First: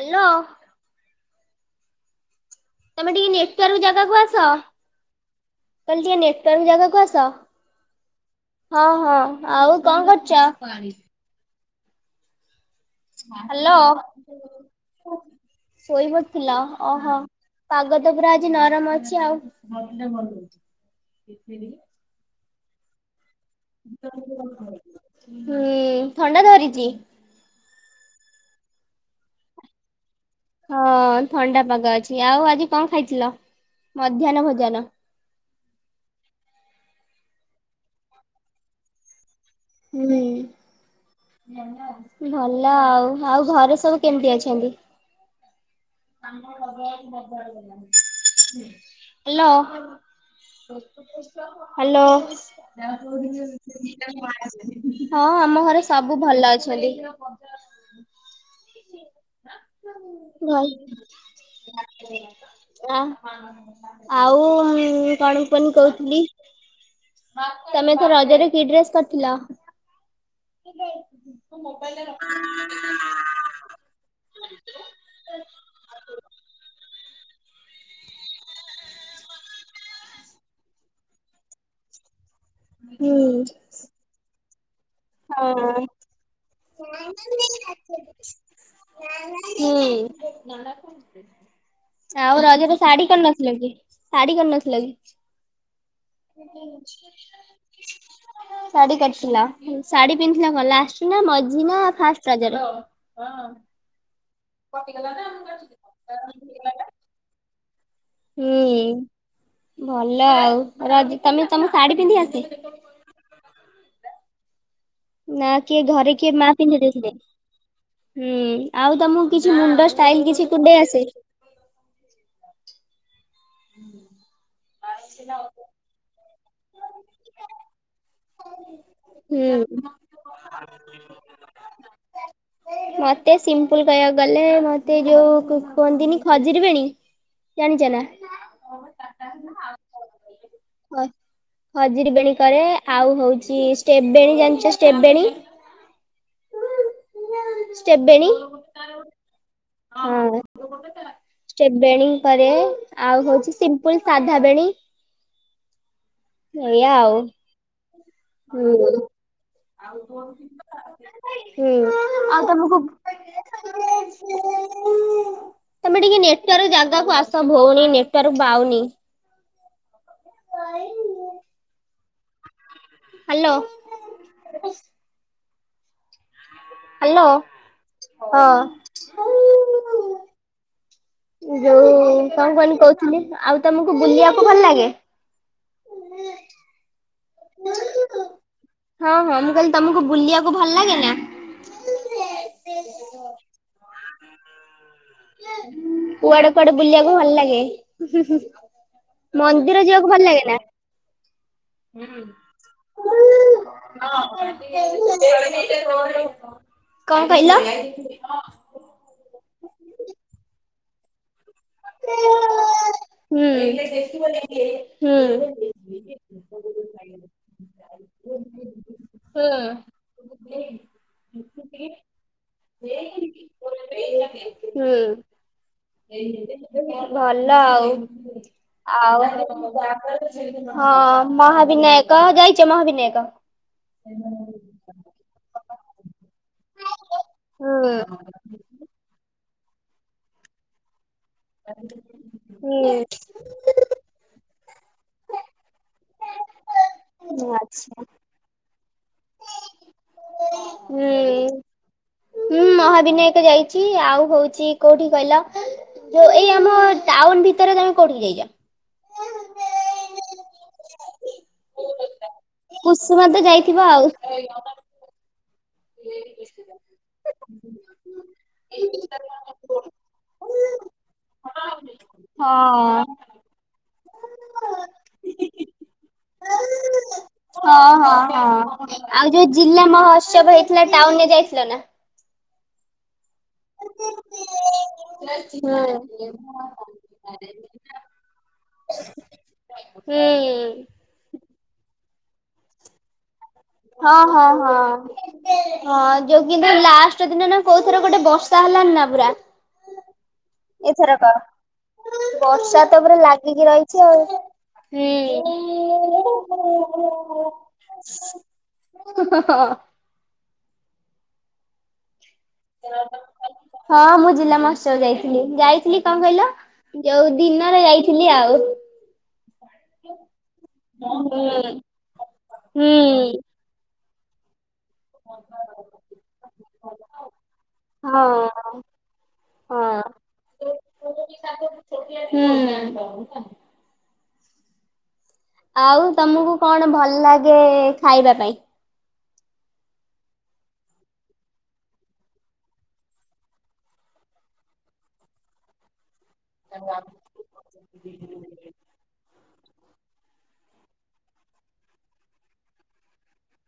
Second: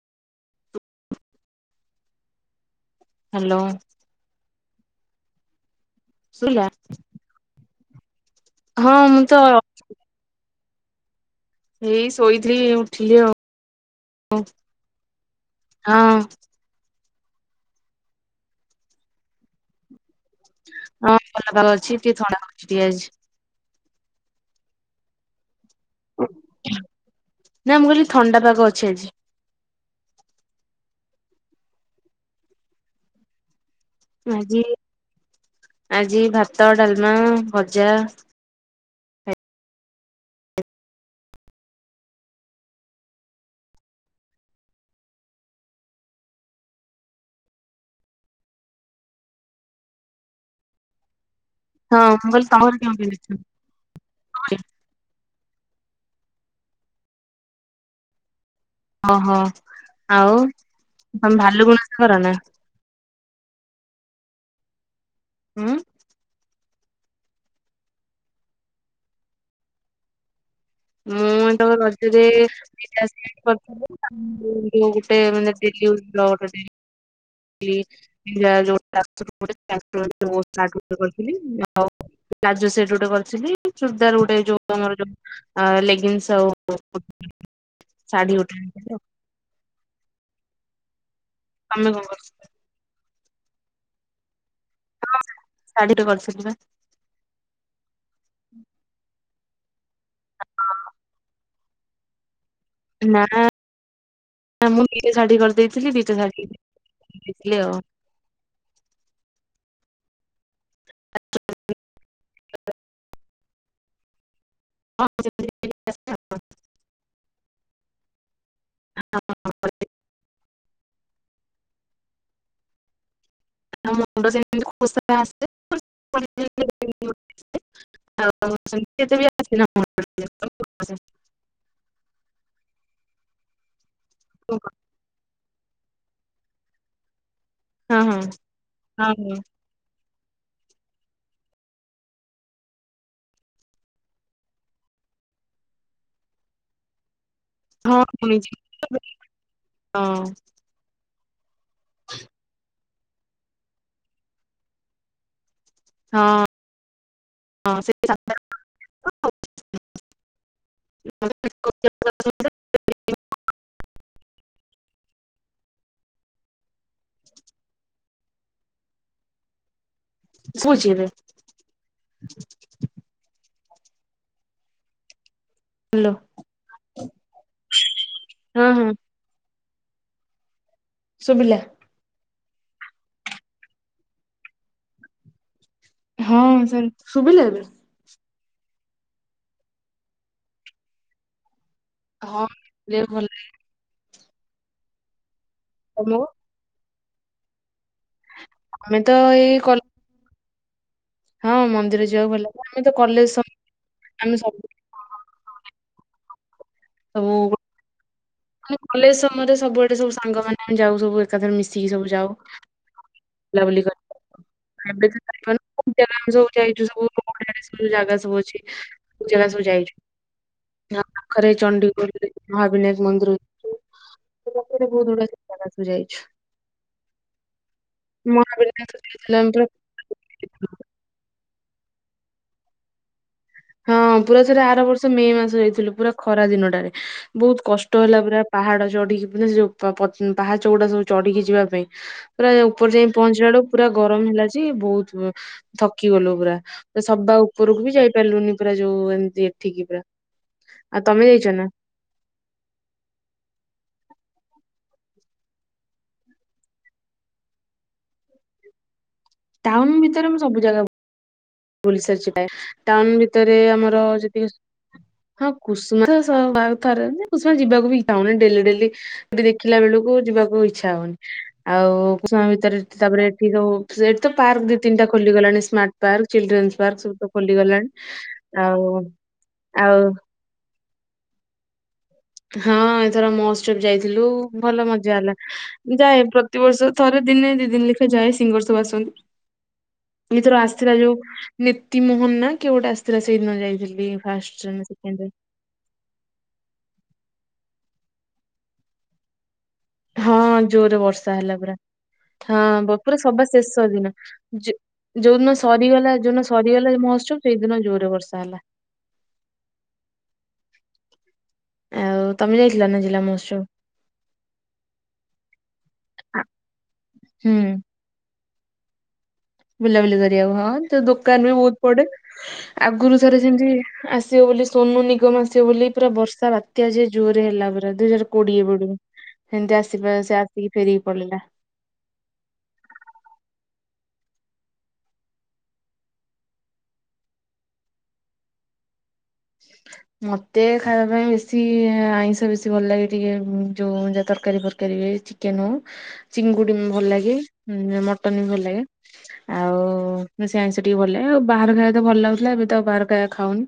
Hello. ତମେ ଟିକେ hello network ଜାଗାକୁ ଆସ। କଲ ଟିକେ ଶୁଭିଲା? ନେଟୱାର୍କ ଜାଗାକୁ ଆସ ହଁ ହଁ ମୁଁ ତ ଆଉ। କଣ କରୁଛ? ହେଇ ଶୋଇଥିଲି ଉ ହ୍ୟାଲୋ ହଁ ଶୋଇପଡ଼ିଥିଲ ଓହୋ ପାଗ ତ ପୁରା ଆଜି ନରମ ଅଛି ଆଉ। ହଁ ଭଲ ପାଗ ଅଛି ଟିକେ ଥଣ୍ଡା କରଛି ପିଆଜ ହୁଁ ଥଣ୍ଡା ଧରିଛି। ନାଁ ମୁ କଲି ଥଣ୍ଡା ପାଗ ଅଛି ଆଜି। ହଁ ଥଣ୍ଡା ପାଗ ଅଛି ଆଉ ଆଜି କଣ ଖାଇଥିଲ ମଧ୍ୟାନ ଆଜି ଭୋଜନ। ଆଜି ଭାତ ଡାଲମା ଭଜା। ହଁ। ଭଲ ଆଉ ଆଉ ଘରେ ସବୁ କେମିତି ଅଛନ୍ତି? ହ୍ୟାଲୋ। ହ୍ୟାଲୋ। ହଁ ମୁଁ କହିଲି ତମ ଘରେ କେମିତି ଅଛନ୍ତି? ହଁ ଆମ ଘରେ ସବୁ ଭଲ ଅଛନ୍ତି। ଓହୋ ଆଉ ଘରେ ତମେ ଭାଲୁକୁନି ଓଷା କର ନା? ଆ ଆଉ କଣ ହୁଁ କଣ କହୁଥିଲି [unintelligible] ତମେ ତ ରଜରେ କି ଡ୍ରେସ କରିଥିଲ? ବେ ମୁଁ ତ ମୋବାଇଲରେ ରଖ [unintelligible] ଗୋଟେଡ [unintelligible] [unintelligible] ହୁଁ। [unintelligible] ଅ ହଁ। ଲେଗିନ୍ସଉ ଆଉ ସାଢ଼ୀ ଗୋଟେ ଆଣିଥିଲି। ହୁଁ ତମେ କଣ କରିଥିଲ ଆଉ ରଜର ଶାଢୀ କଣ ଆସିଲା କି? ଶାଢୀ କରିନଥିଲ କି? ଶାଢୀରେ କରିଥିଲି ବା। ଶାଡି କରିଥିଲ? ଶାଢୀ ପିନ୍ଧିଥିଲ କଣ ଲାଷ୍ଟ ନା ମଝି ନା ଫାଷ୍ଟ ରଜରେ? ନା ନା ମୁଁ ଦିଟା ଶାଢ଼ୀ କରିଦେଇଥିଲି ଦିଟା ଶାଡି ପିନ୍ଧି ଥିଲି ଆଉ। ହୁଁ। ଭଲ ଆଉ ରଜ୍ ତମେ ତମ ଶାଢୀ ପିନ୍ଧି ଆସେ? ନା କିଏ ଘରେ ମା ପିନ୍ଧେଇଦେଇଥିଲେ? ହୁଁ। ଆଉ ତମକୁ କିଛି ମୁଣ୍ଡ ଷ୍ଟାଇଲ୍ କିଛି କୁଣ୍ଡେଇ ଆସେ? [unintelligible] ହୁଁ। [unintelligible] ମତେ ଆସିନି। ଫୁଲ୍ କହିବାକୁ ଗଲେ ମତେ ଯୋଉ କୁହନ୍ତିନି ଖଜୁରିବେଣି ଜାଣିଚ ନା? ହଁ ହଁ ହଁ ଖଜୁରି ବେଣୀ କରେ। ଆଉ ହଉଚି ଷ୍ଟେପ୍ ବେଣୀ ଜାଣିଚ ଷ୍ଟେପ୍ ବେଣୀ? ହଁ ଷ୍ଟେପ ବେଣୀ ଜାଣିଚି ହଁ। ଷ୍ଟେପ୍ ବେଣୀ କରେ ଆଉ ହଉଚି ସିମ୍ପୁଲ୍ ସାଧା ବେଣୀ। ହଁ। ଏ ଇୟା। ହଁ ସେ ହୁଁ ହୁଁ ଆଉ ତମକୁ [unintelligible] ତମେ ଟିକେ ନେଟିୱାର୍କ ଜାଗାକୁ ଆସ ଭଉଣୀ ନେଟି ୱାର୍କ ବାଉନି। ପୁଜିବେ। ହ [unintelligible] ହାଲୋ। ହାଲୋ। ହାଲୋ ହଁ। ଶୁଭିଲା ଯୋଉ କଣ କଁ କୁହନି କହୁଥିଲି ଆଉ ତମକୁ ବୁଲିଆକୁ ଭଲ ଲାଗେ? ହଁ ସେମି ଶୁଭିଲା ଏବେ? ହଁ ହଁ ମୁଁ କଇଲି ତମକୁ ବୁଲିଆକୁ ଭଲ ଲାଗେ ନା? ହଁ ବୁଲିଆକୁ ଭଲ ଲାଗେ। [unintelligible] ତମକୁ? କୁଆଡେ କୁଆଡେ ବୁଲିଆକୁ ଭଲ ଲାଗେ ଆମେ ତ ଏଇ କଲେ ମନ୍ଦିର ଯିଆକୁ ଭଲ ଲାଗେ ନା? ହଁ ମନ୍ଦିର ଯିବାକୁ ଭଲ ଲାଗେ ଆମେ ତ କଲେଜ୍ ସ ଆମେ ସବୁ [unintelligible] କଁ କଇଲ? ଆମେ କଲେଜ୍ ସମୟରେ ସବୁଆଡେ ସବୁ ସାଙ୍ଗମାନେ ଯାଉ ସବୁଆଡେ। ଏକାଥରେ ମିଶିକି ସବୁ ଯାଉ ହୁଁ ବୁଲାବୁଲି କରି। ଏବେ ତ ସାଙ୍ଗ ମାନେ ଆମେ ସବୁ ଯାଇଚୁ କୋଉ କୋଉ ଜାଗା ସବୁଅଛି। ହୁଁ ସେ ଜାଗା ସବୁ ଯାଇଚୁ। ଏହା ପାଖରେ ଚଣ୍ଡିଖୋଲ୍ ରେ ମହାବିନାୟକ ମନ୍ଦିର ଅଛି। ପାଖରେ ହୁଁ ବହୁତ ଗୁଡା ଜାଗା ସବୁ ଯାଇଛୁ ଭଲ ଆଉ। ମହାବିନାୟକ ଆଉ ଯାଇଥିଲୁ ଆମେ ହଁ ପୁରା ମହାବିନାୟକ ଯାଇଚ ମହାବିନାୟକ? ହଁ ପୁରା ଥରେ ଆର ବର୍ଷ ମେ ମାସ ଯାଇଥିଲୁ ପୁରା ଖରା ଦିନଟାରେ। ବହୁତ୍ ହୁଁ କଷ୍ଟ ହେଲା ପୁରା ପାହାଡା ଚଢିକି ମାନେ ଯୋଉ ପାହାଚ ଗୁଡା ସବୁ ଚଢିକି ଯିବା ପାଇଁ ପୁରା ଉପର ହୁଁ ଯାଇ ପହଞ୍ଚିଲା ବେଳୁ ପୁରା ଗରମ ହେଲାଯେ ବହୁତ ଥକି ଗଲୁ ପୁରା ସବା ଉପରକୁ ବି ଆଚ୍ଛା। ଯାଇ ଲୁନି ପୁରା ଯୋଉ ଏମିତି ଏଠିକି ପୁରା ଆଉ ତମେ ଯାଇଛ ନା- ମୁଁ ମହାବିନାୟକ ଯାଇଛି ଆଉ ହଉଛି କୋଉଠି କହିଲ ଯୋଉ ଏଇ ଆମ ଟାଉନ ଭିତରେ ତମେ କୋଉଠି କି ଯାଇଛ। ଟାଉନ ଭିତରେ ସବୁ ଜାଗା ବୁ ବୁଲି ସାରିଛ ପ୍ରାୟ ଟାଉନ କୁସୁମା ତ ଭିତରେ ଯାଇଥିବ ଆଉ ଆମର ଯେତିକ ସବୁ ହଁ କୁସୁମା [unintelligible] କୁସୁମା ଯିବାକୁ ବି ଇଚ୍ଛା ହଉନି ଡେଲୀ ଡେଲି। [unintelligible] ଦେଖିଲା ବେଳକୁ ଯିବାକୁ ଇଚ୍ଛା ହଉନି ଆଉ କୁସୁମା ଭିତରେ ହଁ। ତାପରେ ସେଠି ତ ପାର୍କ ଦି ତିନିଟା ଖୋଲିଗଲାଣି ସ୍ମାର୍ଟ ପାର୍କ ଚିଲଡ୍ରେନ୍ସ ପାର୍କ ସବୁ ତ ହଁ ଖୋଲିଗଲାଣି ହଁ ହଁ ଆଉ ଯୋଉ ଜିଲ୍ଲା ଆଉ ମହୋତ୍ସବ ଟାଉନ ରେ ଯାଇଥିଲ ନା। ହଁ ଏଥର ମହୋତ୍ସବ ଯାଇଥିଲୁ ଭଲ ମଜା ହେଲା। ହୁଁ। ଯାଏ ପ୍ରତିବର୍ଷ ଥରେ ଦିନେ ଦି ଦିନ ଲେଖା ଯାଏ ସିଙ୍ଗର ସବୁ ଆସନ୍ତି। ହୁଁ ଏଥର ଆସିଥିଲା ଯୋଉ ନିପ୍ତି ମୋହନ ନା କିଏ ଗୋଟେ ଆସିଥିଲା ସେଇଦିନ ଯାଇ ହଁ ହଁ ହଁ। ହଁ ଯୋଉ କିନ୍ତୁ ଲାଷ୍ଟ ଦିନ ନା କୋଉ ଥର ଗୋଟେ ବର୍ଷା ହେଲନି ନା ପୁରା ହଁ ଜୋରରେ ଏଥରକ। ବର୍ଷା ହେଲା ପୁରା ହଁ ବର୍ଷା ତ ପୁରା ସବା ଲାଗିକି ଶେଷ ରହିଛି ଦିନ ଆଉ। ହୁଁ। ଯୋଉଦିନ ସରିଗଲା ଯୋଉଦିନ ସରିଗଲା ମହୋତ୍ସବ ସେଇଦିନ ଜୋରରେ ବର୍ଷା ହେଲା। [unintelligible] ଆଉ [unintelligible] ଜିଲ୍ଲା ମହୋତ୍ସବ। ହଁ ମୁଁ ଜିଲ୍ଲା ମହୋତ୍ସବ ଯାଇଥିଲି ଯାଇଥିଲି କଣ ଆ- କହିଲ ଯୋଉ ହୁଁ ଦିନରେ ଯାଇ ଥିଲି ଆଉ। ବୁଲାବୁଲି କରିବାକୁ ହଁ ତ ଦୋକାନ ବି ବହୁତ ପଡେ ଆଗରୁ ହୁଁ ଥରେ ସେମତି ଆସିବ ବୋଲି ସୋନୁନିଗମ ଆସିବ ବୋଲି ପୁରା ବର୍ଷା ବାତ୍ୟା ଯେ ଜୋରରେ ହେଲା ପୁରା ଦୁଇ ହଁ ହଜାର କୋଡିଏ ବେଳକୁ। ହେମିତି ହଁ। ଆସିିବ ସେ ଆସିକି ଫେରିକି ପଳିଲା। ହୁଁ। ଆଉ ତମକୁ କଣ ଭଲ ଲାଗେ ଖାଇବା ପାଇଁ? [inaudible] ମତେ ଖାଇବା ପାଇଁ ବେଶୀ ଆଇଁଷ ବେଶୀ ଭଲ ଲାଗେ ଟିକେ ଯୋଉ ଯା ତରକାରୀ ଫରକାରୀ ହୁଏ ଚିକେନୁ ଚିଙ୍ଗୁଡି ଭଲ ଲାଗେ ମଟନ ଭଲ ଲାଗେ ଆଉ ଓ [unintelligible] ଟିକେ ଭଲ ଆଉ ବାହାର ଖାଇବା ତ ଭଲ ଲାଗୁଥିଲା ଏବେ ତ ବାହାର ଖାଇବା ଖାଉନି।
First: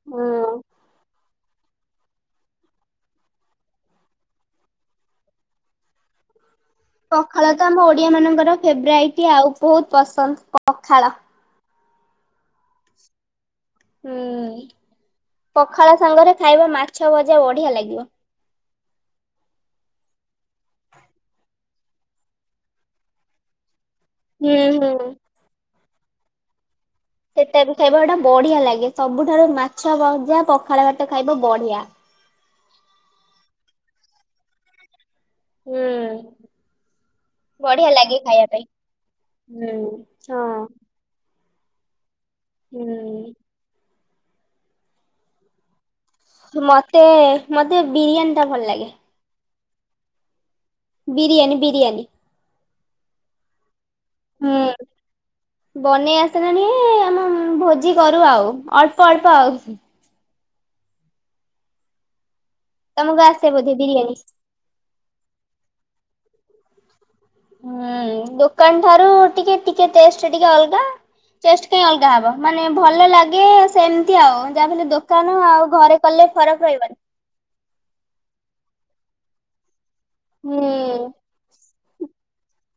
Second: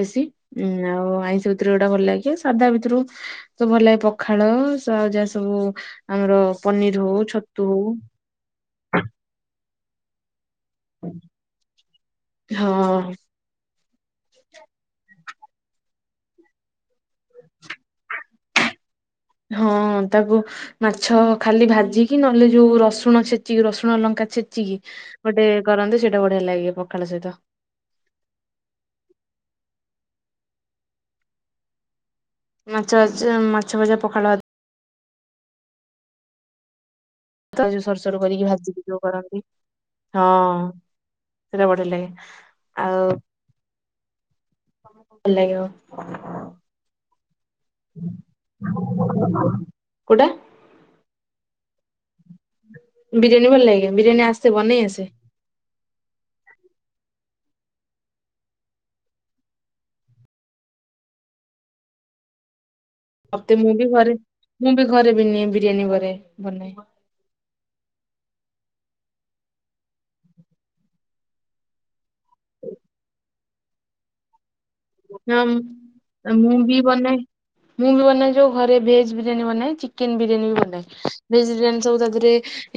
ବେଶୀ ହଁ ଆଉ ଆଇଁଷ ଭିତରୁ ଗୋଟା ଭଲ ଲାଗେେ ସାଧା ଭିତରୁ ମତେ ଭଲ ଲାଗେ ପଖାଳ [unintelligible] ଯାହା ସବୁ ଆମର ପନିର ହଉ ପଖାଳ ତ ଛତୁ ଆମ ଓଡିଆ ମାନଙ୍କର ଫେବରାଇଟି ଆଉ ବହୁତ ପସନ୍ଦ ପଖାଳ ହଁ। ହୁଁ ପଖାଳ ସାଙ୍ଗରେ ଖାଇବ ମାଛ ଭଜା ବଢିଆ ଲାଗିବ। [inaudible] ହଁ ତାକୁ ମାଛ ଖାଲି ଭାଜିକି ନହେଲେ ଯୋଉ ରସୁଣ ଛେଚିକି ରସୁଣ ଅ ଲଙ୍କା ହୁଁ ଛେଚିକି ହୁଁ। ଗୋଟେ କରନ୍ତି ସେଇଟା ବଢିଆ ଲାଗେ ପଖାଳ ସହିତ ଖାଇବା ଗୋଟା ବଢିଆ ଲାଗେ ସବୁଠାରୁ ମାଛ ଭଜା ପଖାଳ ଭାତ ଖାଇବ ବଢିଆ। ମାଛ ମାଛ ଭଜା ପଖାଳ ହୁଁ ଯୋଉ ସରୁ ସରୁ କରିକି ପାଇଁ ଭାଜିିକି ଯୋଉ କରନ୍ତି ହଁ। ସେଟା ପଡ଼ିଲେ ଲାଗେ, ଆଉ ହୁଁ, ଭଲ ଲାଗିବ, ମୋତେ-ମୋତେ ବିରିୟାନୀଟା ଭଲ ଲାଗେ, [unintelligible] କୋଟା, ବିରିୟାନୀ-ବିରିୟାନୀ, ବିରିୟାନୀ ଭଲ ଲାଗେ ବିରିୟାନୀ ଆସତେ ବନେଇ ଆସେ, ବନେଇ ଆସିଲାଣି ଆମ ଭୋଜି କରୁ ଆଉ ଅଳ୍ପ-ଅଳ୍ପ ଆଉ, ତମକୁ ଆସେ ହତେ ବୋଧେ ମୁଁ ବି ବିରିୟାନୀ? ଘରେ ମୁଁ ବି ଘରେ ବି ନିଏ ବିରିୟାନୀ ଘରେ ବନାଏ, ହୁଁ ଦୋକାନ୍ ଠାରୁ ଟିକେ-ଟିକେ ଟେଷ୍ଟ୍ ଟିକେ ଅଲଗା, ଚେଷ୍ଟ୍ କଇଁ ଅଲଗା ହବ ମାନେ ଭଲ ଲାଗେ ସେମିତି ଆଉ ଯାହା ବି ହେଲେ ଦୋ ଦୋକାନ ହଁ ଆଉ ଘରେ କଲେ ମୁଁ ଫରକ୍ ବି ରହିବନି, ବନାଏ ମୁଁ ବି ବନାଏ ଯୋଉ ଘରେ ଭେଜ ବିରିୟାନୀ ବନାଏ ଚିକେନ୍ ବିରିୟାନୀ ହୁଁ ବି ବନାଏ ଭେଜ ବିରିୟାନୀ ସବୁ ତା ଦେହରେ,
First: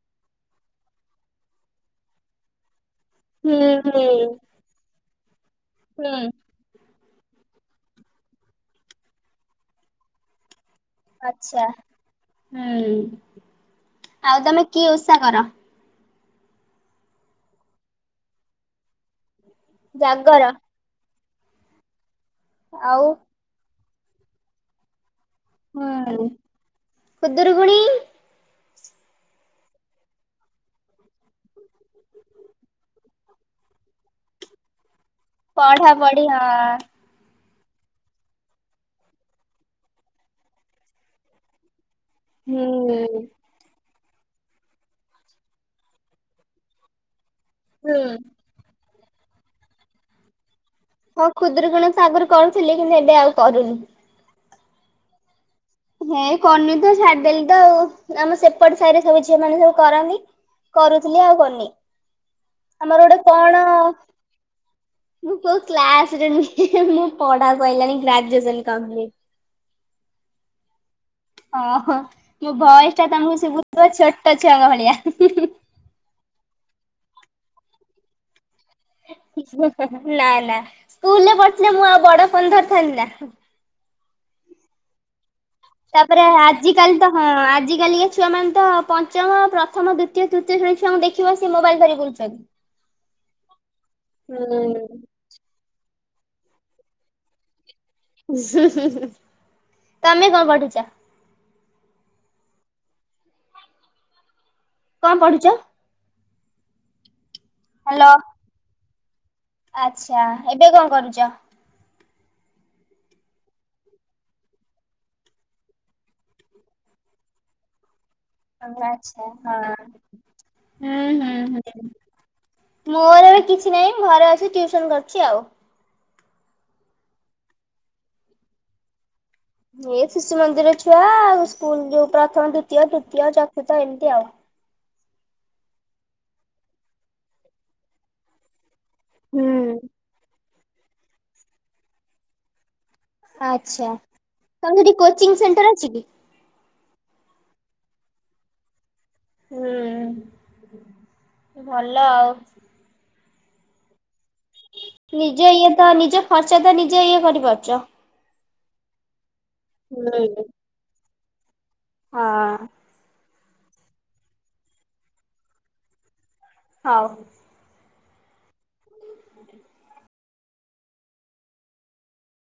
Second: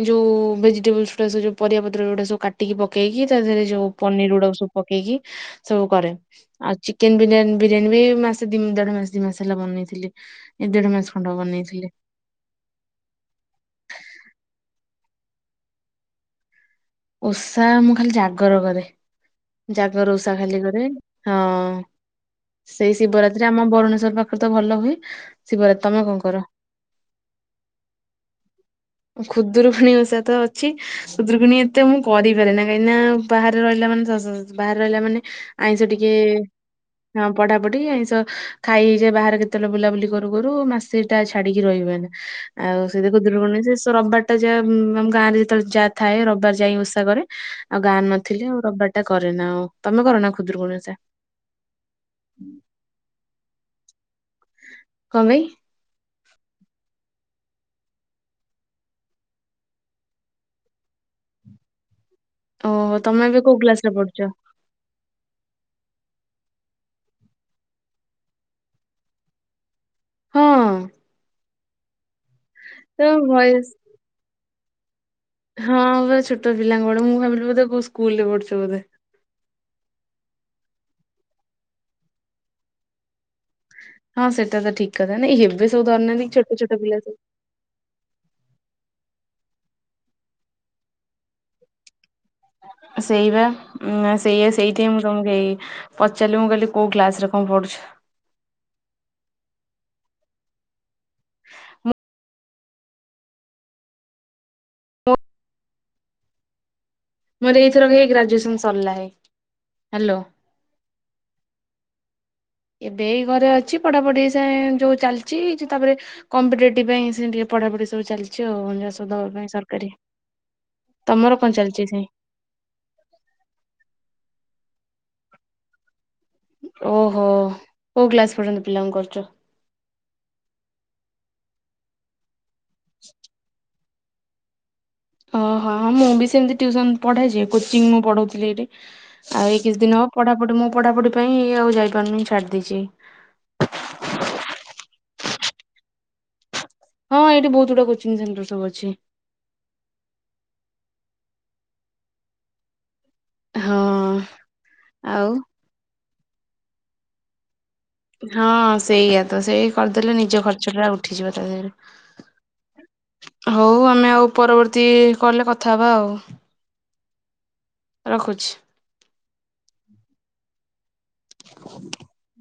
ଯଉ ଭେଜିଟେବୁଲ୍ସ୍ ଗୁଡ଼ା ସବଉ ପରିବା ପତ୍ର ଗୁଡ଼ା ସବୁ କାଟିକି ପକେଇକି ତା ହୁଁ ଦେହରେ ଯୋଉ ହୁଁ ପନିର ଗୁଡ଼ା ସବ୍ ପକେଇକି ସବୁ ହୁଁ କରେ, ଚିକେନ୍ ବିରିୟାନ୍ ବିରିୟାନୀ ବି ମାସେ ଦି ଦେଢ ମାସ ଦି ମାସ ହେଲା ବନେଇଥିଲି ଏ ଦେଢ ମାସ, ଖଣ୍ଡ ଆଚ୍ଛା ବନେଇଥିଲି ଆଉ-ଆଉ ତମେ କିଏ ଓଷା କର? ଓଷା ମୁଁ ଖାଲି ଜାଗର କରେ, ଜାଗ ର ଉଷା ଜାଗର ଖାଲି କରେ ହଁ ସେଇ ଆଉ ଶିବରାତ୍ ସେଥିରେ ଆମ ଭରୁଣେଶ୍ଵର ପାଖରେ ତ ଭଲ ହୁଏ, ଶିବରାତ୍ରି ହୁଁ ତମେ କଣ ଆଉ କର? ଖଜୁର କୋଳି, ଖୁଦରୁ ଖଣି ଓଷା ତ ଅଛି, ସୁଦ୍ରକୁଣ ଏତେ ମୁଁ କରିପାରେ ନା କାହିଁକି ନା ବାହାରେ ରହିଲା ମାନେ [unintelligible] ବାରେ ରହିଲା ମାନେ, ଆଇଁଷ ପଢା ଟିକେ, ପଢି ହଁ ହଁ ପଢ଼ା ପଢ଼ି ଏଇଷ ଖାଇ ହେଇଯାଏ ବାହାରେ କେତେବେଳେ ବୁଲାବୁଲି କରୁ-କରୁ ମାସଟା ଛାଡିକି ରହିବେନି, ଆଉ ସେଇ ଯୋଉ ହୁଁ ଦେଖୁଦରବଣି ସେସ ରବା, ତ ଯାହା ମୁଁ ଆମ ଗାଁରେ ଯେତେବେଳେ ଯାହା ଥାଏ ରବିବାର୍ ଯାଇ ଓଷା କରେ ଆଉ ହୁଁ ଗାଁ ନଥିଲେ ଆଉ ରବିବାର୍, ଟା କରେ ନା ଆଉ ତମେ କର ନା କ୍ଷୁଦ୍ର କୋଣି ଓଷା? ହଁ କ୍ଷୁଦ୍ର କୋଣି ଓଷା ଆଗର କରୁଥିଲି କିନ୍ତୁ ଏବେ ଆଉ କରୁନି, କମାଇ? ହେ କରନି ତ ଛାଡ଼ିଦେଲି ତ ଆଉ ଆମ ସେପଟ ସାହିରେ ସବୁ ଝିଅ ମାନେ ସବୁ କରନ୍ତି, କରୁଥିଲି ଆଉ କରିନି ଓହୋ ଆମର ଗୋଟେ ତମେ ଏବେ କୋଉ କଣ, କ୍ଲାସ ରେ ପଢୁଛ ମୁଁ କୋଉ କିଲାସ୍ ରେ ମୁଁ ପଢ଼ା କହିଲଣିି ଗ୍ରାଜୁଏସନ୍ କମ୍ପିଲିଟ୍, ହଁ, ଓହୋ ମୋ ଭୟସ ତ ଟା ତମକୁ ସେ ଭଏସ ବୁଝିବ ଛୋଟ ଛୁଆଙ୍କ ଭଳିଆ ହୁଁ-ହୁଁ-ହୁଁ? ହଁ ପୁରା ଛୋଟ ପିଲାଙ୍କ ପଡ଼େ ମୁଁ ଭାବିଲି ବଧେ ବହୁ ସ୍କୁଲ ରେ ପଢ଼ୁଛ ବୋଧେ, ନା-ନା ସ୍କୁଲରେ ପଢ଼ିଥିଲେ ମୁଁ ଆଉ ବଡ଼ ପନ୍ଧର ଥାଇବି ନା, ହଁ ସେଇଟା ତ ଠିକ୍ କଥା ନାଇଁ ହେବେ, ତାପରେ ଆଜ କାଲି ତ ହଁ ଆଜି କାଲିିଏ, ଛୁଆ ମାନେ ତ ପଞ୍ଚମ, ପ୍ରଥମ, ଦ୍ଵିତୀୟ, ତୃତୀୟ ଶ୍ରଣୀ ଛୁଆଙ୍କୁ ଦେଖିବ ସେ ମୋବାଇଲ ଧରି ବୁଲୁଛନ୍ତି, ସେଇବା ଉଁ ସେଇଆ ସେଇପାଇଁ ହୁଁ। ମୁଁ ତମକୁ, ଏଇ ପଚାରିଲି ମୁଁ କହିଲି କୋଉ ଗ୍ଲାସ୍ ରେ କଣ ପଢ଼ୁଛ, [unintelligible] ତମେ କଁ ପଢ଼ୁଛ? ମୁଁ- କଁ ପଢ଼ୁଛି, ମୋର ଏଇଥରକ ହେଇ ହ୍ୟାଲୋ ଗ୍ରାଜୁଏସନ ସରିଲା ହେ, ଆଚ୍ଛା ଏବେ କଣ କରୁଚ? ଏବେ ଏଇ ଘରେ ଅଛି ପଢ଼ାପଢ଼ି ସା [unintelligible] ଯୋଉ ଚାଲିଛି ଯୋଉ ତାପରେ କମ୍ପିଟେଟିଭ ପାଇଁ ସେନ୍ତି ଟିକେ ପଢ଼ା ପଢ଼ି ସବୁ ଚାଲିଛି। ଛି ଆଉ ଯୋଉ ଆଚ୍ଛା ଦବା ପାଇଁ ହଁ ସରକାରୀ ହୁଁ ହୁଁ ତମର ହୁଁ। କଣ ଚାଲିଛି ସେ? ମୋର ଏବେ କିଛି ନାହିଁ ମୁଁ ଘରେ ଅଛି ଟିଉସନ୍ କରୁଛି ଆଉ। ଓହୋ କୋଉ କ୍ଲାସ୍ ପର୍ଯ୍ୟନ୍ତ ପିଲାଙ୍କୁ କରୁଚ? ଏ ଶିଶୁ ମନ୍ଦିର ଛୁଆ ଆଉ ସ୍କୁଲ ଯୋଉ ପ୍ରଥମ ଦ୍ଵିତୀୟ ତୃତୀୟ ଚତୁର୍ଥ ଏମିତି ଆଉ। ଅହ ହଁ ମୁଁ ବି ସେମିତି ଟିଉସନ ପଢ଼ାଏ ଯେ କୋଚିଂ ମୁଁ ପଢ଼ଉଥିଲି ଏଇଠି। ଆଉ ଏଇ କିଛି ହୁଁ। ଦିନ ହବ ପଢ଼ାପଢ଼ି ମୁଁ ପଢ଼ାପଢ଼ି ପାଇଁ ଆଉ ଯାଇ ପାରୁନି ଛାଡ଼ି ଦେଇଛି। ଆଛା ତମ ସେଠି କୋଚିଂ ସେଣ୍ଟର ଅଛି କି? ହଁ ଏଇଠି ବୋହୁତ ଗୁଡ଼େ କୋଚିଂ ସେଣ୍ଟର ସବୁ ଅଛି। ହୁଁ ଭଲ ଆଉ। ହଁ। ଆଉ ନିଜ ଇଏ ତ ନିଜ ଖର୍ଚ୍ଚ ତ ନିଜେ ଇଏ କରିପାରୁଛ। ହଁ ସେଇଆ ତ ସେଇ କରିଦେଲେ ନିଜ ହୁଁ। ଖର୍ଚ୍ଚ ଟା ଉଠିଯିବ ତା ଦେହେରେ। ହଁ। ହୋଉ ଆମେ ଆଉ ପରବର୍ତ୍ତୀ କଲେ କଥା ହେବା ଆଉ। ହଉ। ରଖୁଛି। [inaudible]